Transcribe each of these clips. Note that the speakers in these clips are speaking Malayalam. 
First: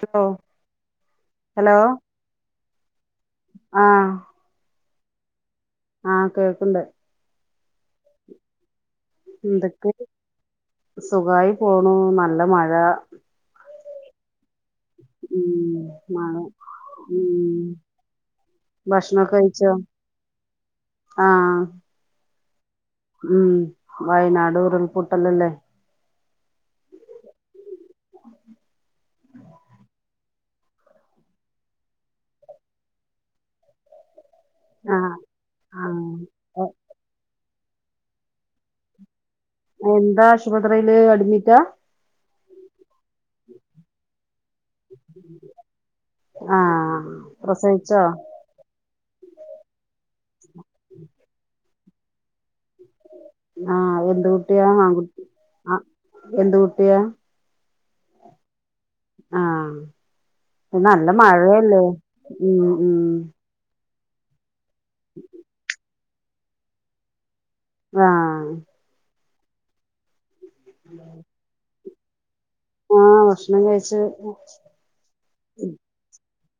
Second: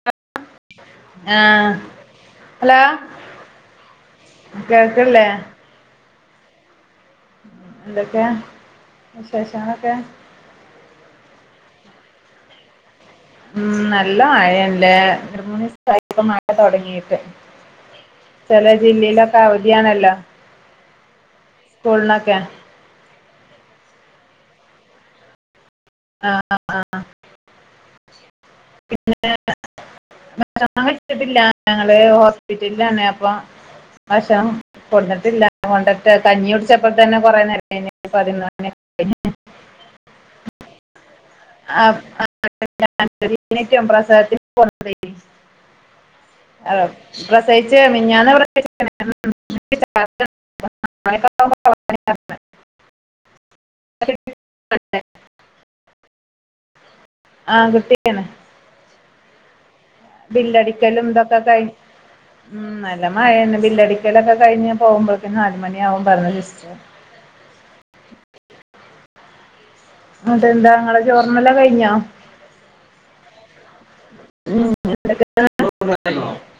സ്പോ ആഹ് ഹലോ ആഹ് കേൾക്ൺല്ലേ ആഹ് കേൾക്ക്ണ്ട് ന്തൊക്കെ ന്തൊക്കെ സുഖായി പോണു നല്ല മഴാ ഉം നല്ല മഴേൺല്ലേ രണ്ട് ഉം മൂന്ന് ദിവസായിപ്പ മഴ തൊടങ്ങീട്ട് ഉം ചെലേ ഭക്ഷണൊക്കെ ജില്ലേലൊക്കെ കഴിച്ചോ അവധിയാണല്ലോ ആഹ് സ്കൂൾനക്കെ ഉം വയ്നാട് ഉരുൾപൊട്ടലല്ലേ ആഹ് ആഹ് ആഹ് പിന്നെ [unintelligible] ട്ടില്ല ഞങ്ങള് ഹോസ്പിറ്റൽലാണ് അപ്പൊ ഭഷണം ആഹ് കൊട്ന്നിട്ടില്ല കൊണ്ടര്ട്ടെ കഞ്ഞി ആഹ് കുടിച്ചപ്പോൾ തന്നെ കൊറേ നേരം എഞ് പതിന്ന് മണിക്കെയി എന്താ ആശുപത്രീല് അഡ്മിറ്റാ ആഹ് [unintelligible] റ്റും പ്രസവ ആഹ് പ്രസയിച്ച് മിഞ്ഞാന്ന് പ്രസവിച്ചെണ് ആഹ് എന്ത് കുട്ടിയാ ആൺകു ആഹ് എന്ത് കുട്ടിയാ ആൺകുട്ടി യാണ് ആഹ് ബില്ലടിക്കലും നല്ല തൊക്കെ കയ് മഴയല്ലേ ഉം നല്ല മഴേന്ന് ബില്ലടി ക്കൊലൊക്കെ ക്കഴിഞ്ഞ് പോവുമ്പ ൾക്ക്ന് നാല്മണിയാവും പറഞ്ഞ് സിസ്റ്റ ആഹ് ആഹ് അതെന്താ ങ്ങളെ ചോർന്നെല്ലാം കഴിഞ്ഞോ ആഹ് ഭക്ഷ്ണം കഴിച്ച് [unintelligible]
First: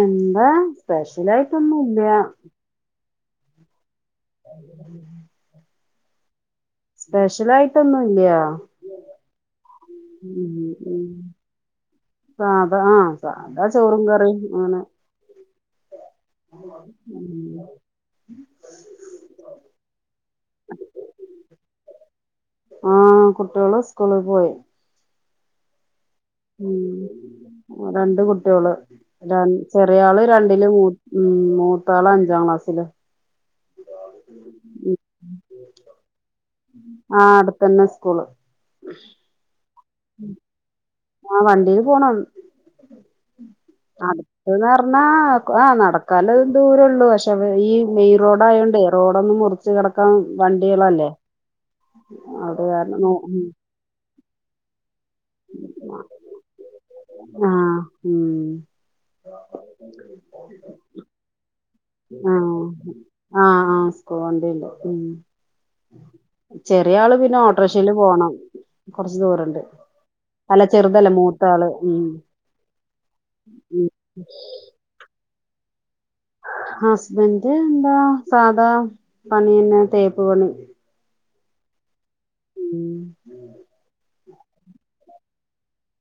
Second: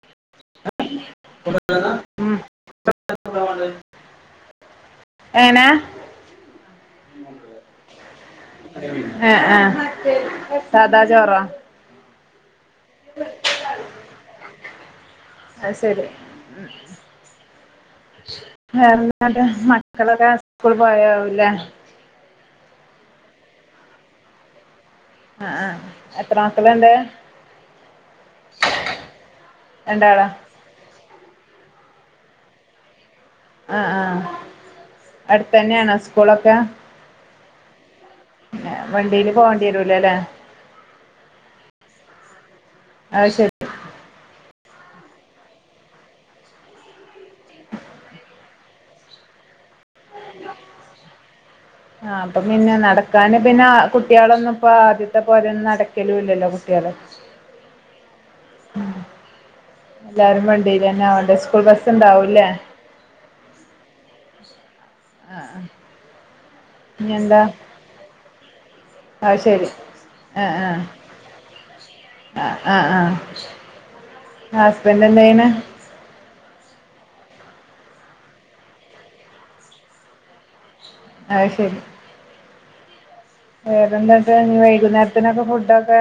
എന്താ സ്പെഷ്യലായിട്ടൊന്നുല്യാ [unintelligible] ഏനാ സ്പെഷ്യലായിട്ടൊന്നുല്യാ ആഹ ആഹ സദാ ഉം ചോറാ സാധാ ആ സാധാ ചോറും കറിയും അങ്ങനെ അ ശരി ഉം. വേറെന്താണ് മ ക്കളൊക്കെ സ്കൂ പോയികാണുല്ലേ ആ കുട്ടികള് സ്കൂളിൽ പോയി ആഹ ആഹ്‌. ഉം രണ്ട് കുട്ടികള് ര ചെറിയ ആള് രണ്ടാളോ ര വല് മൂ ഉ മൂത്താള് അഞ്ചാ ക്ലാസ്സില് ആഹ്‌ ആഹ്‌ ഉം. അടുത്തന്നെയണ സ്കൂളൊക്കെ ആ അടുത്തന്നെ സ്കൂള് പിന്നെ വണ്ടിയില് പോകേണ്ടി വരൂല അല്ലേ ആഹ് വണ്ടിയില് പോണം ആശ അട് അന്ന് പറഞ്ഞാ ആഹ് നടക്കാല ദൂരള്ളൂ പക്ഷെ ഈ മെയിൻ റോഡയോണ്ട് റോഡൊന്നും മുറച്ച് ച് കടക്കാൻ വണ്ടികളല്ലേ ആ അപ്പൊ അത് പിന്നെ കാരണം നോ നടക്കാന് ഉം പിന്നെ കുട്ടിയുള്ന്നപ്പോ ആദ്യത്തെ പോരെയൊന്നും നടക്കലും ഇല്ലല്ലോ കുട്ടികള് ആഹ് ഉം ഉ എല്ലാരും വണ്ടീല്ലന്നെ ആവണ്ട സ്കൂൾ ബസ് ഉണ്ടാവൂല്ലേ ഉം. ആഹ്‌ ആഹ്‌. പോണ്ടല്ല ഉ ആഹ്‌ ആഹ്. ചെറിയ ആള് പിന്നെ ഓട്ടോറിക്ഷയില് പോണം കൊറച്ച് അത് ദൂരണ്ട് ശരി ആ അല്ല ആ ചെറുതല്ല മൂത്താള് ഉം ആ ആ ഉം. പിന്നെന്താ പിന്നെ ഹസ്ബന്റ് എന്താ സാധാ പണിന്നെ തേപ്പ് പണി ആ ശരി ഉം വേറെന്തട്ട് ന വൈകുന്നേരത്തിനൊക്കെ ഫുഡൊക്കെ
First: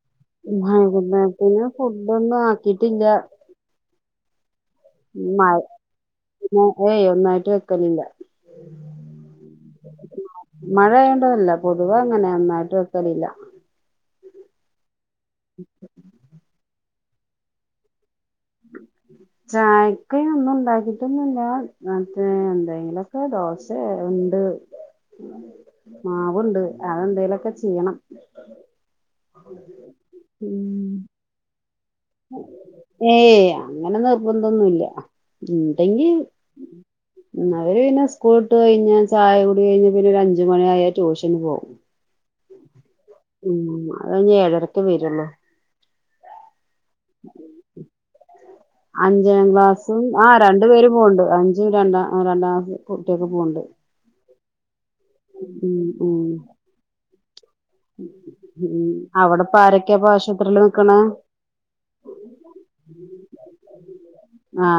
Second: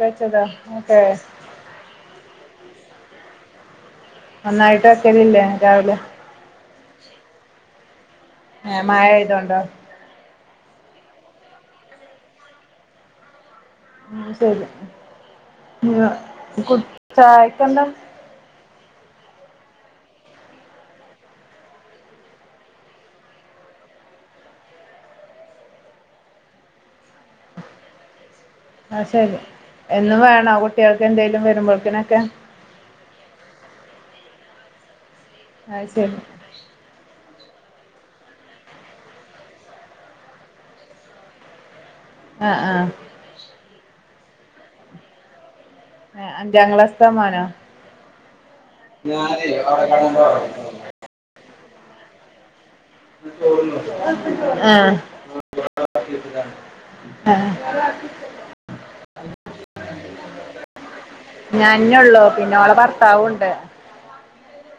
കച്ചോയ്ക്ക് ഭയ പിെ ഫുഡ ഒന്നും ആക്കിട്ടില്ല നന്നായിട്ട ലല്ലേ മഴ രാവില ഏയ് ഒന്നായിട്ട് വെക്കലില്ല മഴ ആയതോണ്ടോ മഴയേണ്ടതല്ല പൊതുവ അങ്ങനെ നന്നായിട്ട് വെക്കലില്ല ഉ ശരി കു ചായക്കെന്താ [inaudible] ചായക്ക് ഒന്നും ഉണ്ടാക്കിട്ടൊന്നുല്ല മറ്റേ എന്തെങ്കിലക്കെ ദോശ ഉണ്ട്. മാവുണ്ട് അതെന്തേലൊക്കെ ചെയ്യണം. ആ ശരി എന്നും വേണോ ഉം കുട്ടികൾക്ക് എന്തെലും വരുമ്പോഴക്കിനൊക്കെ? ഏയ് അങ്ങനെ നിർബന്ധം ഒന്നുല്ല അത് ഇണ്ടെങ്കി ശരി ഉം അവര് പിന്നെ സ്കൂള് വിട്ട് കഴിഞ്ഞാ ചായ കൂടി കഴിഞ്ഞാ പിന്നെ ഒരു അഞ്ചുമണിആയാ ട്യൂഷന് പോവു ആഹ് ആഹ് ഉം അത് ഇനി ഏഴരക്കേ വരുള്ളും. അഞ്ചാം ക്ലാസ്തേ മോനോ അഞ്ചാം ഞാനേ അവിടെ ക്ലാസും കടന്നോ ആ രണ്ടു പേരും പോണ്ട് അ ജും രണ്ട രണ്ടാ ക്ലാസ്. കുട്ടിയൊക്കെ പോണ്ട് [inaudible] ഏ ഉം ഉം [unintelligible] ഉം. അവിടെപ്പ ആരൊക്കെയാ അപ്പൊ ആശുപത്രിയില് നിക്കണേ? ഞാനേഉള്ളൂ. പിന്നെ ഓളുടെ ഭർത്താവും ഉണ്ട്. ആ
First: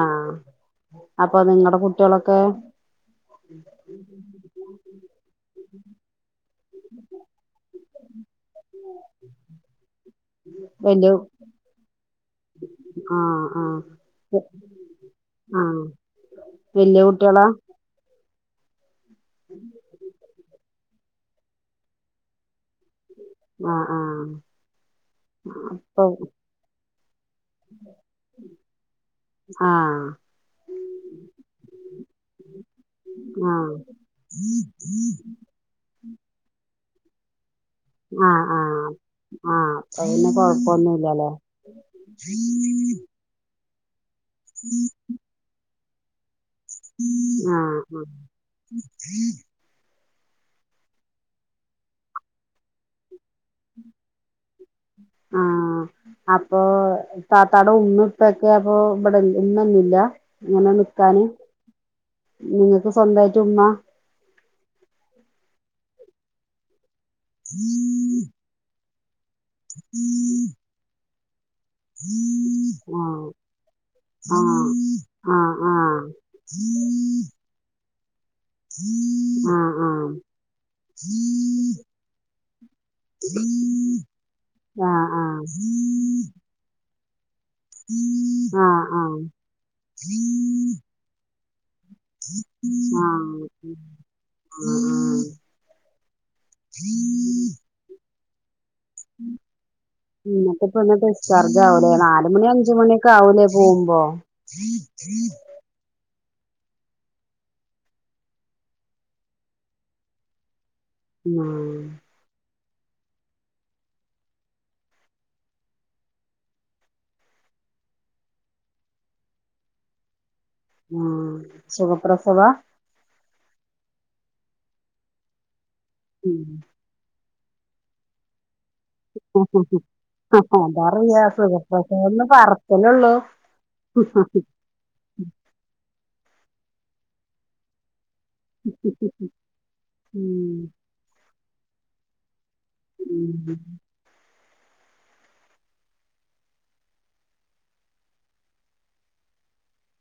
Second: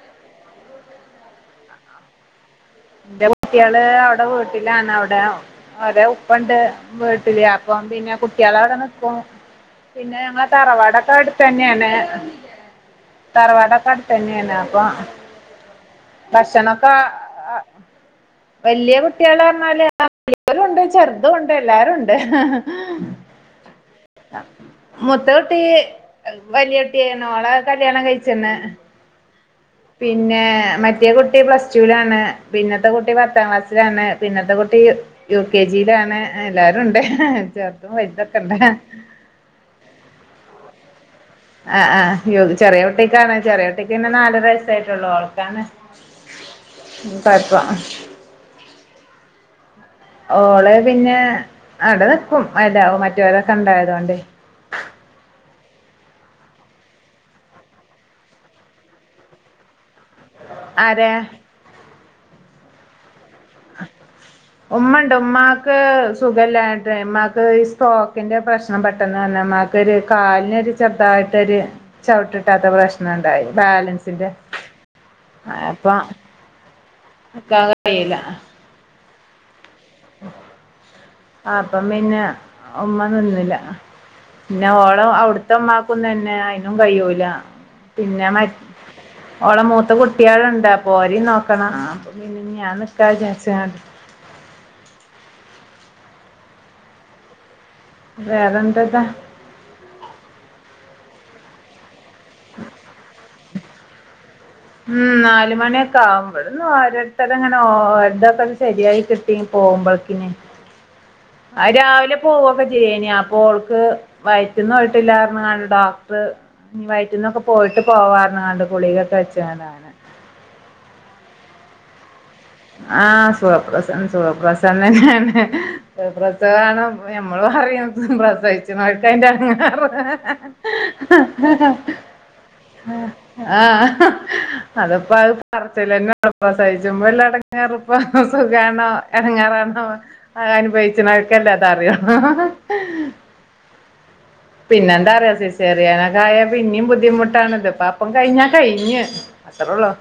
അപ്പൊ നിങ്ങളടെ കുട്ടികളൊക്കെ? എന്റെ കുട്ടികള് അവിടെ വീട്ടിലാണ്. അവിടെ അവരെ ഉപ്പയുണ്ട്. വീട്ടില് അപ്പം പിന്നെ കുട്ടികളെ അവിടെ നിക്കും. പിന്നെ ഞങ്ങടെ വല്യ തറവാടൊക്കെ അടു തന്നെയാണ് ആഹ് ആഹ് തറവാടെക്കെ അടുത്തു തന്നെയാണ്. അപ്പൊ- വല്യ കുട്ടികളാ? വലിയ കുട്ടികള് പറഞ്ഞാല് വല്യരും ഉണ്ട് ചെറുതും ഉണ്ട് എല്ലാരു ഉണ്ട്. ആഹ് ആഹ് മുത്ത കുട്ടി ഇപ്പൊ വലിയ കുട്ടിയാണ്. ഓളെ കല്യാണം കഴിച്ചന്ന്. ആഹ് പിന്നെ മറ്റേ കുട്ടി പ്ലസ് ടു വിലാണ്. പിന്നത്തെ കുട്ടി പത്താം ആഹ് ക്ലാസ്സിലാണ്. പിന്നത്തെ കുട്ടി യു [unintelligible] കെ ജിയിലാണ് എല്ലാരും ഉണ്ട്. ചെറതും വലുതൊക്കെ ഉണ്ട്. ഹ ആ അപ്പ പിന്നെ കൊഴപ്പൊന്നുമില്ലല്ലേ? ആ ആ യ ചെറിയ കുട്ടിക്കാണ് ചെറിയ കുട്ടിക്ക് തന്നെ നാലര വയസായിട്ടുള്ളു ഓൾക്കാണ് ആ കൊഴപ്പം ആഹ് ഓള് പിന്നെ അവിടെ നിക്കും. മറ്റമറ്റ വരെക്കെ ഉണ്ടായതുകൊണ്ട്. ആഹ് [unintelligible] അപ്പൊ താത്തയുടെ ഉമ്മ, ഉപ്പയെക്കെ അപ്പൊ ഇവിടെ ഉമ്മ ഒന്നും ഇല്ല ഇങ്ങനെ ആരാ നിക്കാന് നിങ്ങക്ക് സ്വന്തമായിട്ട് ഉമ്മ ഉമ്മണ്ട് ഉമ്മാക്ക് സുഖല്ലാഞ്ഞിട്ട് ഉമ്മാക്ക് ഈ സ്റ്റോക്കിന്റെ പ്രശ്ന ണം പെട്ടെന്ന് വന്നതാ. ഉമ്മക്ക് ഒരു കാലിന് ഒരു ചെറുതായിട്ട് ഒരു ചവിട്ടിട്ടാത്ത ആഹ് പ്രശ്നുണ്ടായി. ബാലൻസിന്റെ ആഹ് ആഹ് അപ്പൊ [unintelligible] നിക്കാൻ കഴിയുല ആ അപ്പം പിന്നെ ഉമ്മ നിന്നില്ല. പിന്നെ ആഹ് ഓള് ആഹ് അവിടത്തെ ഉമ്മാക്കു നതന്നെ അയിനും കഴിയൂല. പിന്നെ മ ആഹ് ആഹ് ആഹ് ഓളെ മൂത്ത കുട്ടികളുണ്ട്. ഓരേയും നോക്കണം. അപ്പൊ പിന്നെ ഞാൻ നിക്ക ആഹ് ആഹ് വിചാരിച്ചാണ്ട് [unintelligible] വെറതൊക്കെ ഇന്ന് ഇപ്പ ഡിസ്ചാർജ് ആവലാ നാ ലു മണി അഞ്ചുമണിയക്കെ ആവൂലേ പോകുമ്പോ? നാലുമണിയൊക്കെ ആവും ഒരിടത്തരങ്ങനെ ഒര്തൊക്കെ ശരിയായി കിട്ടി പോകുമ്പോളക്കിനന് ആ ആഹ് രാവിലെ പോവൊക്കെ ചെയ്യും അപ്പൊ ഓൾക്ക് വയറ്റന്ന പോയിട്ടില്ലാരന്ന പറഞ്ഞ് ഡോക്ടർ വയറ്റന്നൊക്കെ പോയിട്ട് പോകാൻ ഗുളികൊക്കെ വെച്ചാണ് മം സുഖപ്രസവ ആഹ സുഖപ്രസവം സുഖപ്രസവം തന്നെയാണ് സുഖപ്രസവം നമ്മൾ പറയും പ്രസ ഉം അതറിയാം സുഖപ്രസവം ഒന്ന് പറച്ചിലൊള്ളൂ [unintelligible] ആഹ് അതപ്പോ അത് പറച്ചിലന്നെ ഇണ്ടാവു പ്രസവിചുമ്പോ ഇള എടങ്ങേറ് [unintelligible] സുഖമാണോ [unintelligible] ഉം അനുഭവിച്ച അനുഭവിക്കനോക്കലെ അറിയൂ ഉം [inaudible] പിന്നെ എന്താറിയ സിസേറിയൻ ആയാൽ പിന്നയും ബുദ്ധിമുട്ടാാണ് ഇത്പ്പ അപ്പം കഴിഞ്ഞാ കഴിഞ്ഞ് അത്ര ഉള്ളൂ -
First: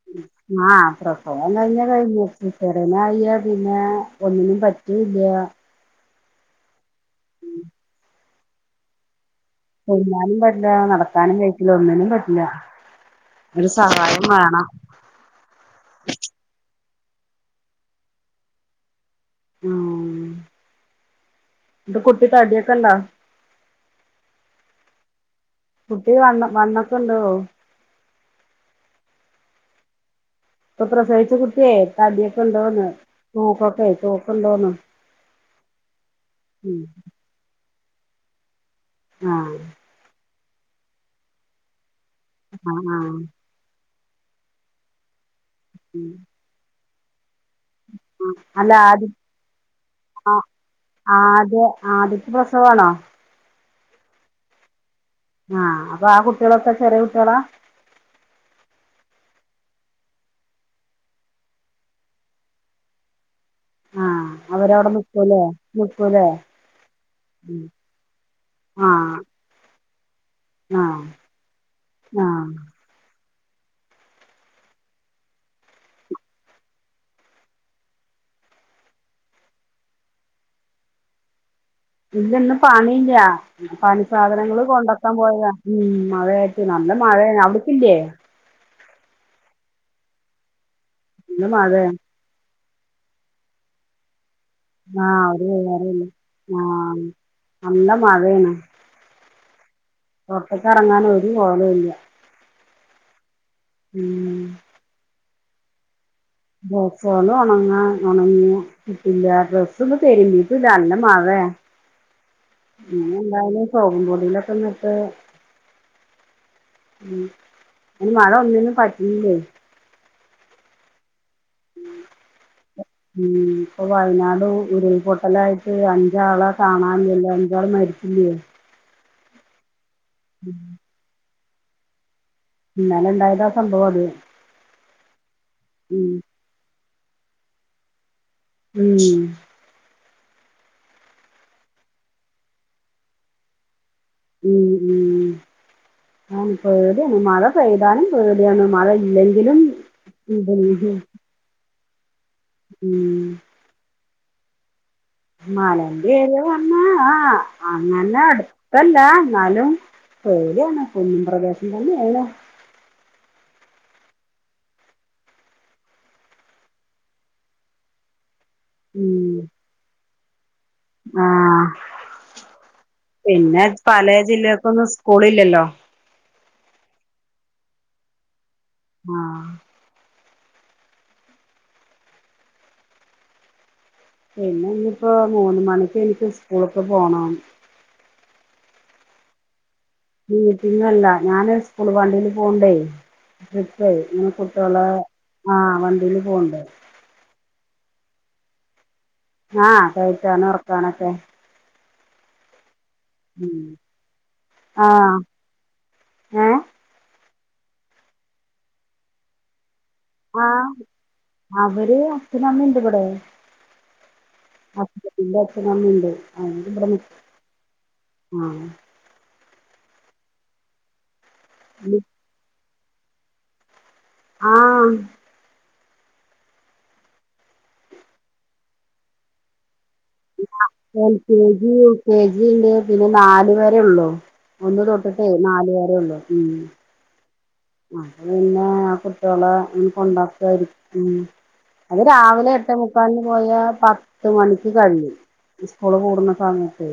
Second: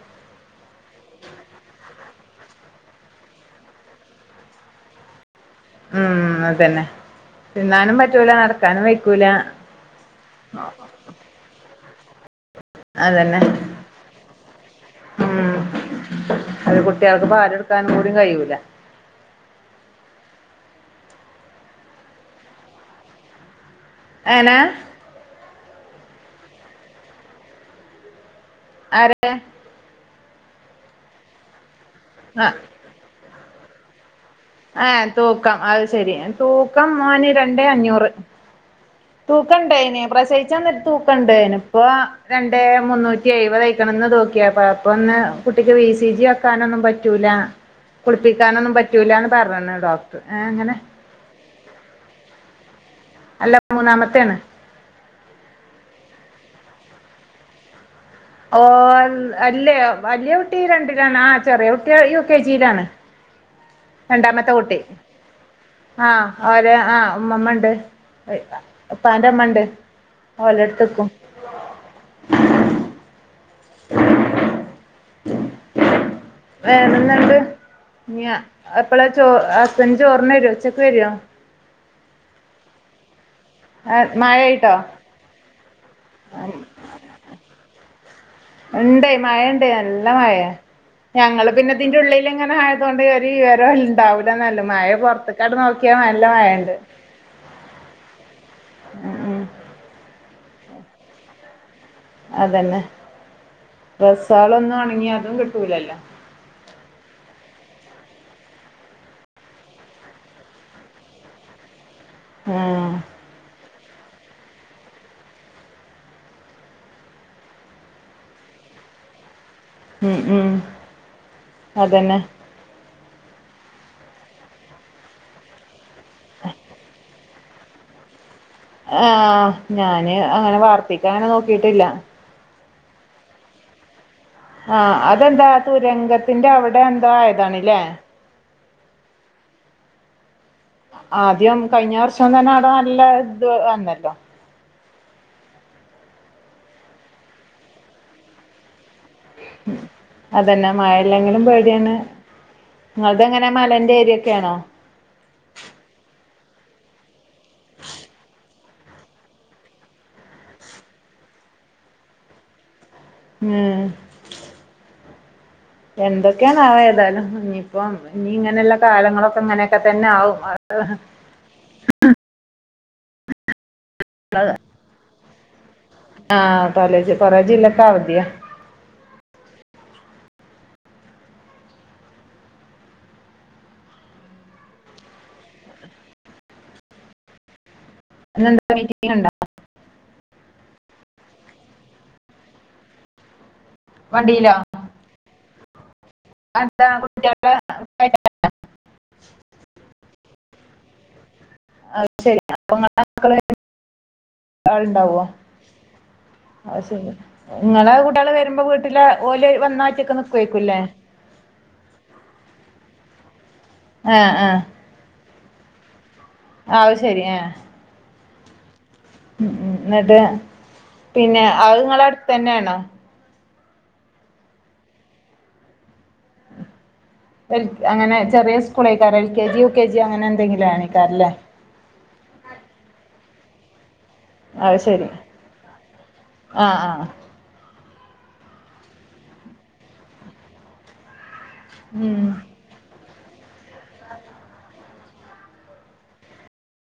ആഹ് പ്രസവം കഴിഞ്ഞ കഴിഞ്ഞ സിസേറിയൻ ആയ പിന്നെ ഒന്നിനും പറ്റല്ലോ- ഉം അതന്നെ തിന്നാനും പറ്റൂല നടക്കാനും വെക്കൂല തിന്നാനും പറ്റില്ല നടക്കാനും പറ്റില്ല ഒന്നിനും പറ്റില്ല. അതന്നെ- ഒരു സഹായം വേണം ഉം അത് കുട്ടികൾക്ക് പാല കൊടുക്കൻ കൂടി കഴിയൂല- ആഹ് കുട്ടി താടിയക്ക ഉണ്ട? [unintelligible] കുട്ടി വണ് വണ്ണക്കെ ഉണ്ടോ? ആരുടെ? ഇപ്പോ പ്രസവിച്ച കുട്ടി കുട്ട തടി ആഹ് തൂക്കുക ഉണ്ടോ? ആഹ് ഏ്ഹ തൂക്കം അത് ശെരി ഉം തൂക്കം മോനെ രണ്ട് അഞ്ഞൂറ്- ആഹ് തൂക്കുണ്ടേന പ്രസയിച്ചന്നിട്ട് തൂക്കുണ്ട് ഇപ്പോ രണ്ട് ആഹ് മുന്നൂറ്റി ആഹ് എഴുപത [unintelligible] അപ്പ അപ്പൊ ഒന്ന് കുട്ടിക്ക് വി സി ജി ഒക്കാന ഒന്നും പറ്റൂല- അല്ല കുളിപ്പിക്കാനൊന്നും ആദ്യ പറ്റൂല്ലന്ന് പറഞ്ഞന്ന് ഡോക്ടർ ഏഹ് ആ- അങ്ങനെ ആദ്യ ആദ്യത്തെ പ്രസവ ആണോ? അല്ല മൂന്നാമത്തോണ്- ആഹ് അപ്പൊ ആ കുട്ടികളൊക്കെ ചെറിയ കുട്ടികളാ? ഓ അല്ലേ വലിയ കുട്ടി രണ്ടിലാണ് ആഹ് ചെറിയ കുട്ടി യു കെ ജിയിലാണ്- രണ്ടാമത്തെ അവര് കുട്ടി അവിടെ നിക്കുല്ലേ? ആഹ് ര് ആഹ് ഉമ്മമ്മ ആഹ് ഉപ്പാന്റെ അമ്മ ഉണ്ട് ഓളെടുത്തു ആഹ് നിൽക്കും. ആഹ് വേറെ എന്തുഒണ്ട് ഹസ്ബൻഡ് ചോറിന് വരുമോ ഉച്ചക്ക് വരുമോ? ഇല്ല ഇന്ന് പണിയില്ല പണി ആഹ് സാധനങ്ങള് മഴയിട്ടോ കൊണ്ട [unintelligible] നല്ല മഴയ അവിടക്കില്ലേ? ഉണ്ട് മഴ ഉണ്ട് നല്ല മഴ നല്ല ഞങ്ങള് പിന്നെ മഴയാ ഇതിന്റെ ഉള്ളിൽ ഇങ്ങനെ ആയത കൊണ്ട് ഇവര് ഇവര ഉണ്ടാവില്ല എന്നല്ല മഴ ആഹ് ഒരു പുറത്തക്കാട് നോക്കിയാ വിവരവുമില്ല നല്ല മഴുണ്ട് ആഹ് നല്ല മഴയാണ്. ഉം ഉം. പുറത്തേക്കിറങ്ങാൻ ഒരു കോളു ഇല്ല അതന്നെ ഡ്രസ്സ് ഉം ഒന്നും ഉണങ്കി അതും കിട്ടൂലല്ലോ- ഡ്രസ്സുകൾ ഉണങ്ങാൻ ഉണങ്ങിയ കിട്ടില്ല ഡ്രസ്സൊ തെരുമ്പീട്ടില്ല നല്ല മഴ ആഹ് പിന്നെ എല്ലാവരും സോപ്പുംപൊടീലൊക്കെന്നിട്ട് ഉം അയ്ന് മഴ ഒന്നിനും പറ്റുന്നില്ലേ ഉം ഉം അതന്നെ. ഉം ഇപ്പൊ വയനാട് ഉരുൾപൊട്ടലായിട്ട് അ അഞ്ചാളെ കാണാനില്ല അഞ്ചാള് മരിച്ചില്ലയോ- ആഹ് ഞാന് അങ്ങന വർത്തെക്ക അങ്ങന നോക്കിട്ടില്ല- ഇന്നലെ ഇണ്ടായത സംഭവം അത് - ആഹ് അതെന്താ തുരങ്കത്തിന്റെ അവിടെ എന്തോ ആയതാണല്ലേ? ഉം. ആദ്യം കഴിഞ്ഞ വർഷം തന്ന അവ്ട നല്ല ഇത് വന്നല്ലോ- ഉം ഉം ആണ് പേടിയാണ് മഴ പെയ്താലും പേടിയാണ് മഴ ഇല്ലെങ്കി ഉം അതന്നെ മഴല്ലെങ്കിലും പേടിയാണ് ഉം നിങ്ങളത് എങ്ങന നെ മലേന്റെ ഏരിയൊക്കെ ആണോ? മലേന്റെര് വന്ന ആ അങ്ങന അടുത്തല്ല എന്നാലും പേടിയാണ് കുന്നും പ്രദേശം തന്നെയാണ് മ്മ് എന്തൊക്കെയാണാവ്വോ ഏതാലും ഇനിയിപ്പം ഇനി ഇങ്ങനൊള്ള കാലങ്ങളൊക്കെ ഇങ്ങനെയൊക്കെ തന്നെ ആകും ആഹ് പിന്നെ പലേ ജില്ലകക്കൊന്നും സ്കൂള്ല്ലല്ലോ ആഹ് പലേ ജി കൊറേ ജില്ലക്കവതിയ ആഹ് പിന്നെ ഇനിയിപ്പോ മൂന്ന് മണിക്ക് എനിക്ക് സ്കൂൾക്ക് പോണം ഇന്നെന്ത്ത മീറ്റിങ് ഒണ്ടോ മീറ്റിങ്ങല്ല ഞാന് സ്കുള് വണ്ടീല് പോവ്ണ്ടെ ട്രിപ്പെ ഈ വണ്ടിയിലോ കുട്ടികളെ ആഹ് വണ്ടീല് അതെന്താ കുട്ടികളെ [inaudible] ആഹ് കെയറ്റാനും എറക്കാനൊക്കെ അത് ശരി അപ്പമക്കളെടുത്ത് ഉം ആ ആള്ണ്ടാവോ ഏ ആ ശരി നിങ്ങള കുട്ടികള് വരുമ്പോ വീട്ടില് ഓല് വന്നാ ഒറ്റക്ക്നിക്ക് ആഹ് അവര് അച്ഛനമ്മെണ്ടിവിടെ ആഹ് ആഹ് ഹസ്ബൻഡിന്റെ അച്ഛനമ്മേണ്ട് അതോണ്ട് ഇവിട അത് നിക്കും ശരി ആഹ് ആഹ് ഉം എന്നട്ട് പിന്നെ അത്ങ്ങള ഇനി- അടുത്തന്നെയാണോ ആഹ് എൽ അങ്ങനെ ചെറിയ സ്കൂളെക്കാരം L K G U K G അങ്ങന എന്തെങ്കിലു എൽ ആയിരിക്കുവല്ലേ കെ യു കെ ജി ഇണ്ട് പിന്നെ നാലു വെരെ ഉള്ളു അത് ഒന്ന് ശരി തൊട്ടിട്ടെ നാല് വെരെ ഉള്ളൂ ഉം ആഹ് ആഹ് അത് പിന്നെ ആ കുട്ടികളെ ഇനി കൊണ്ടാക്കുവായിരിക്കും ഉം അത് ഉം രാവിലെ എട്ടെ മുക്കാൽന് പോയാ പത്ത് മണിക്ക് കഴിയും സ്കുള് പൂടുന്ന സമയത്ത്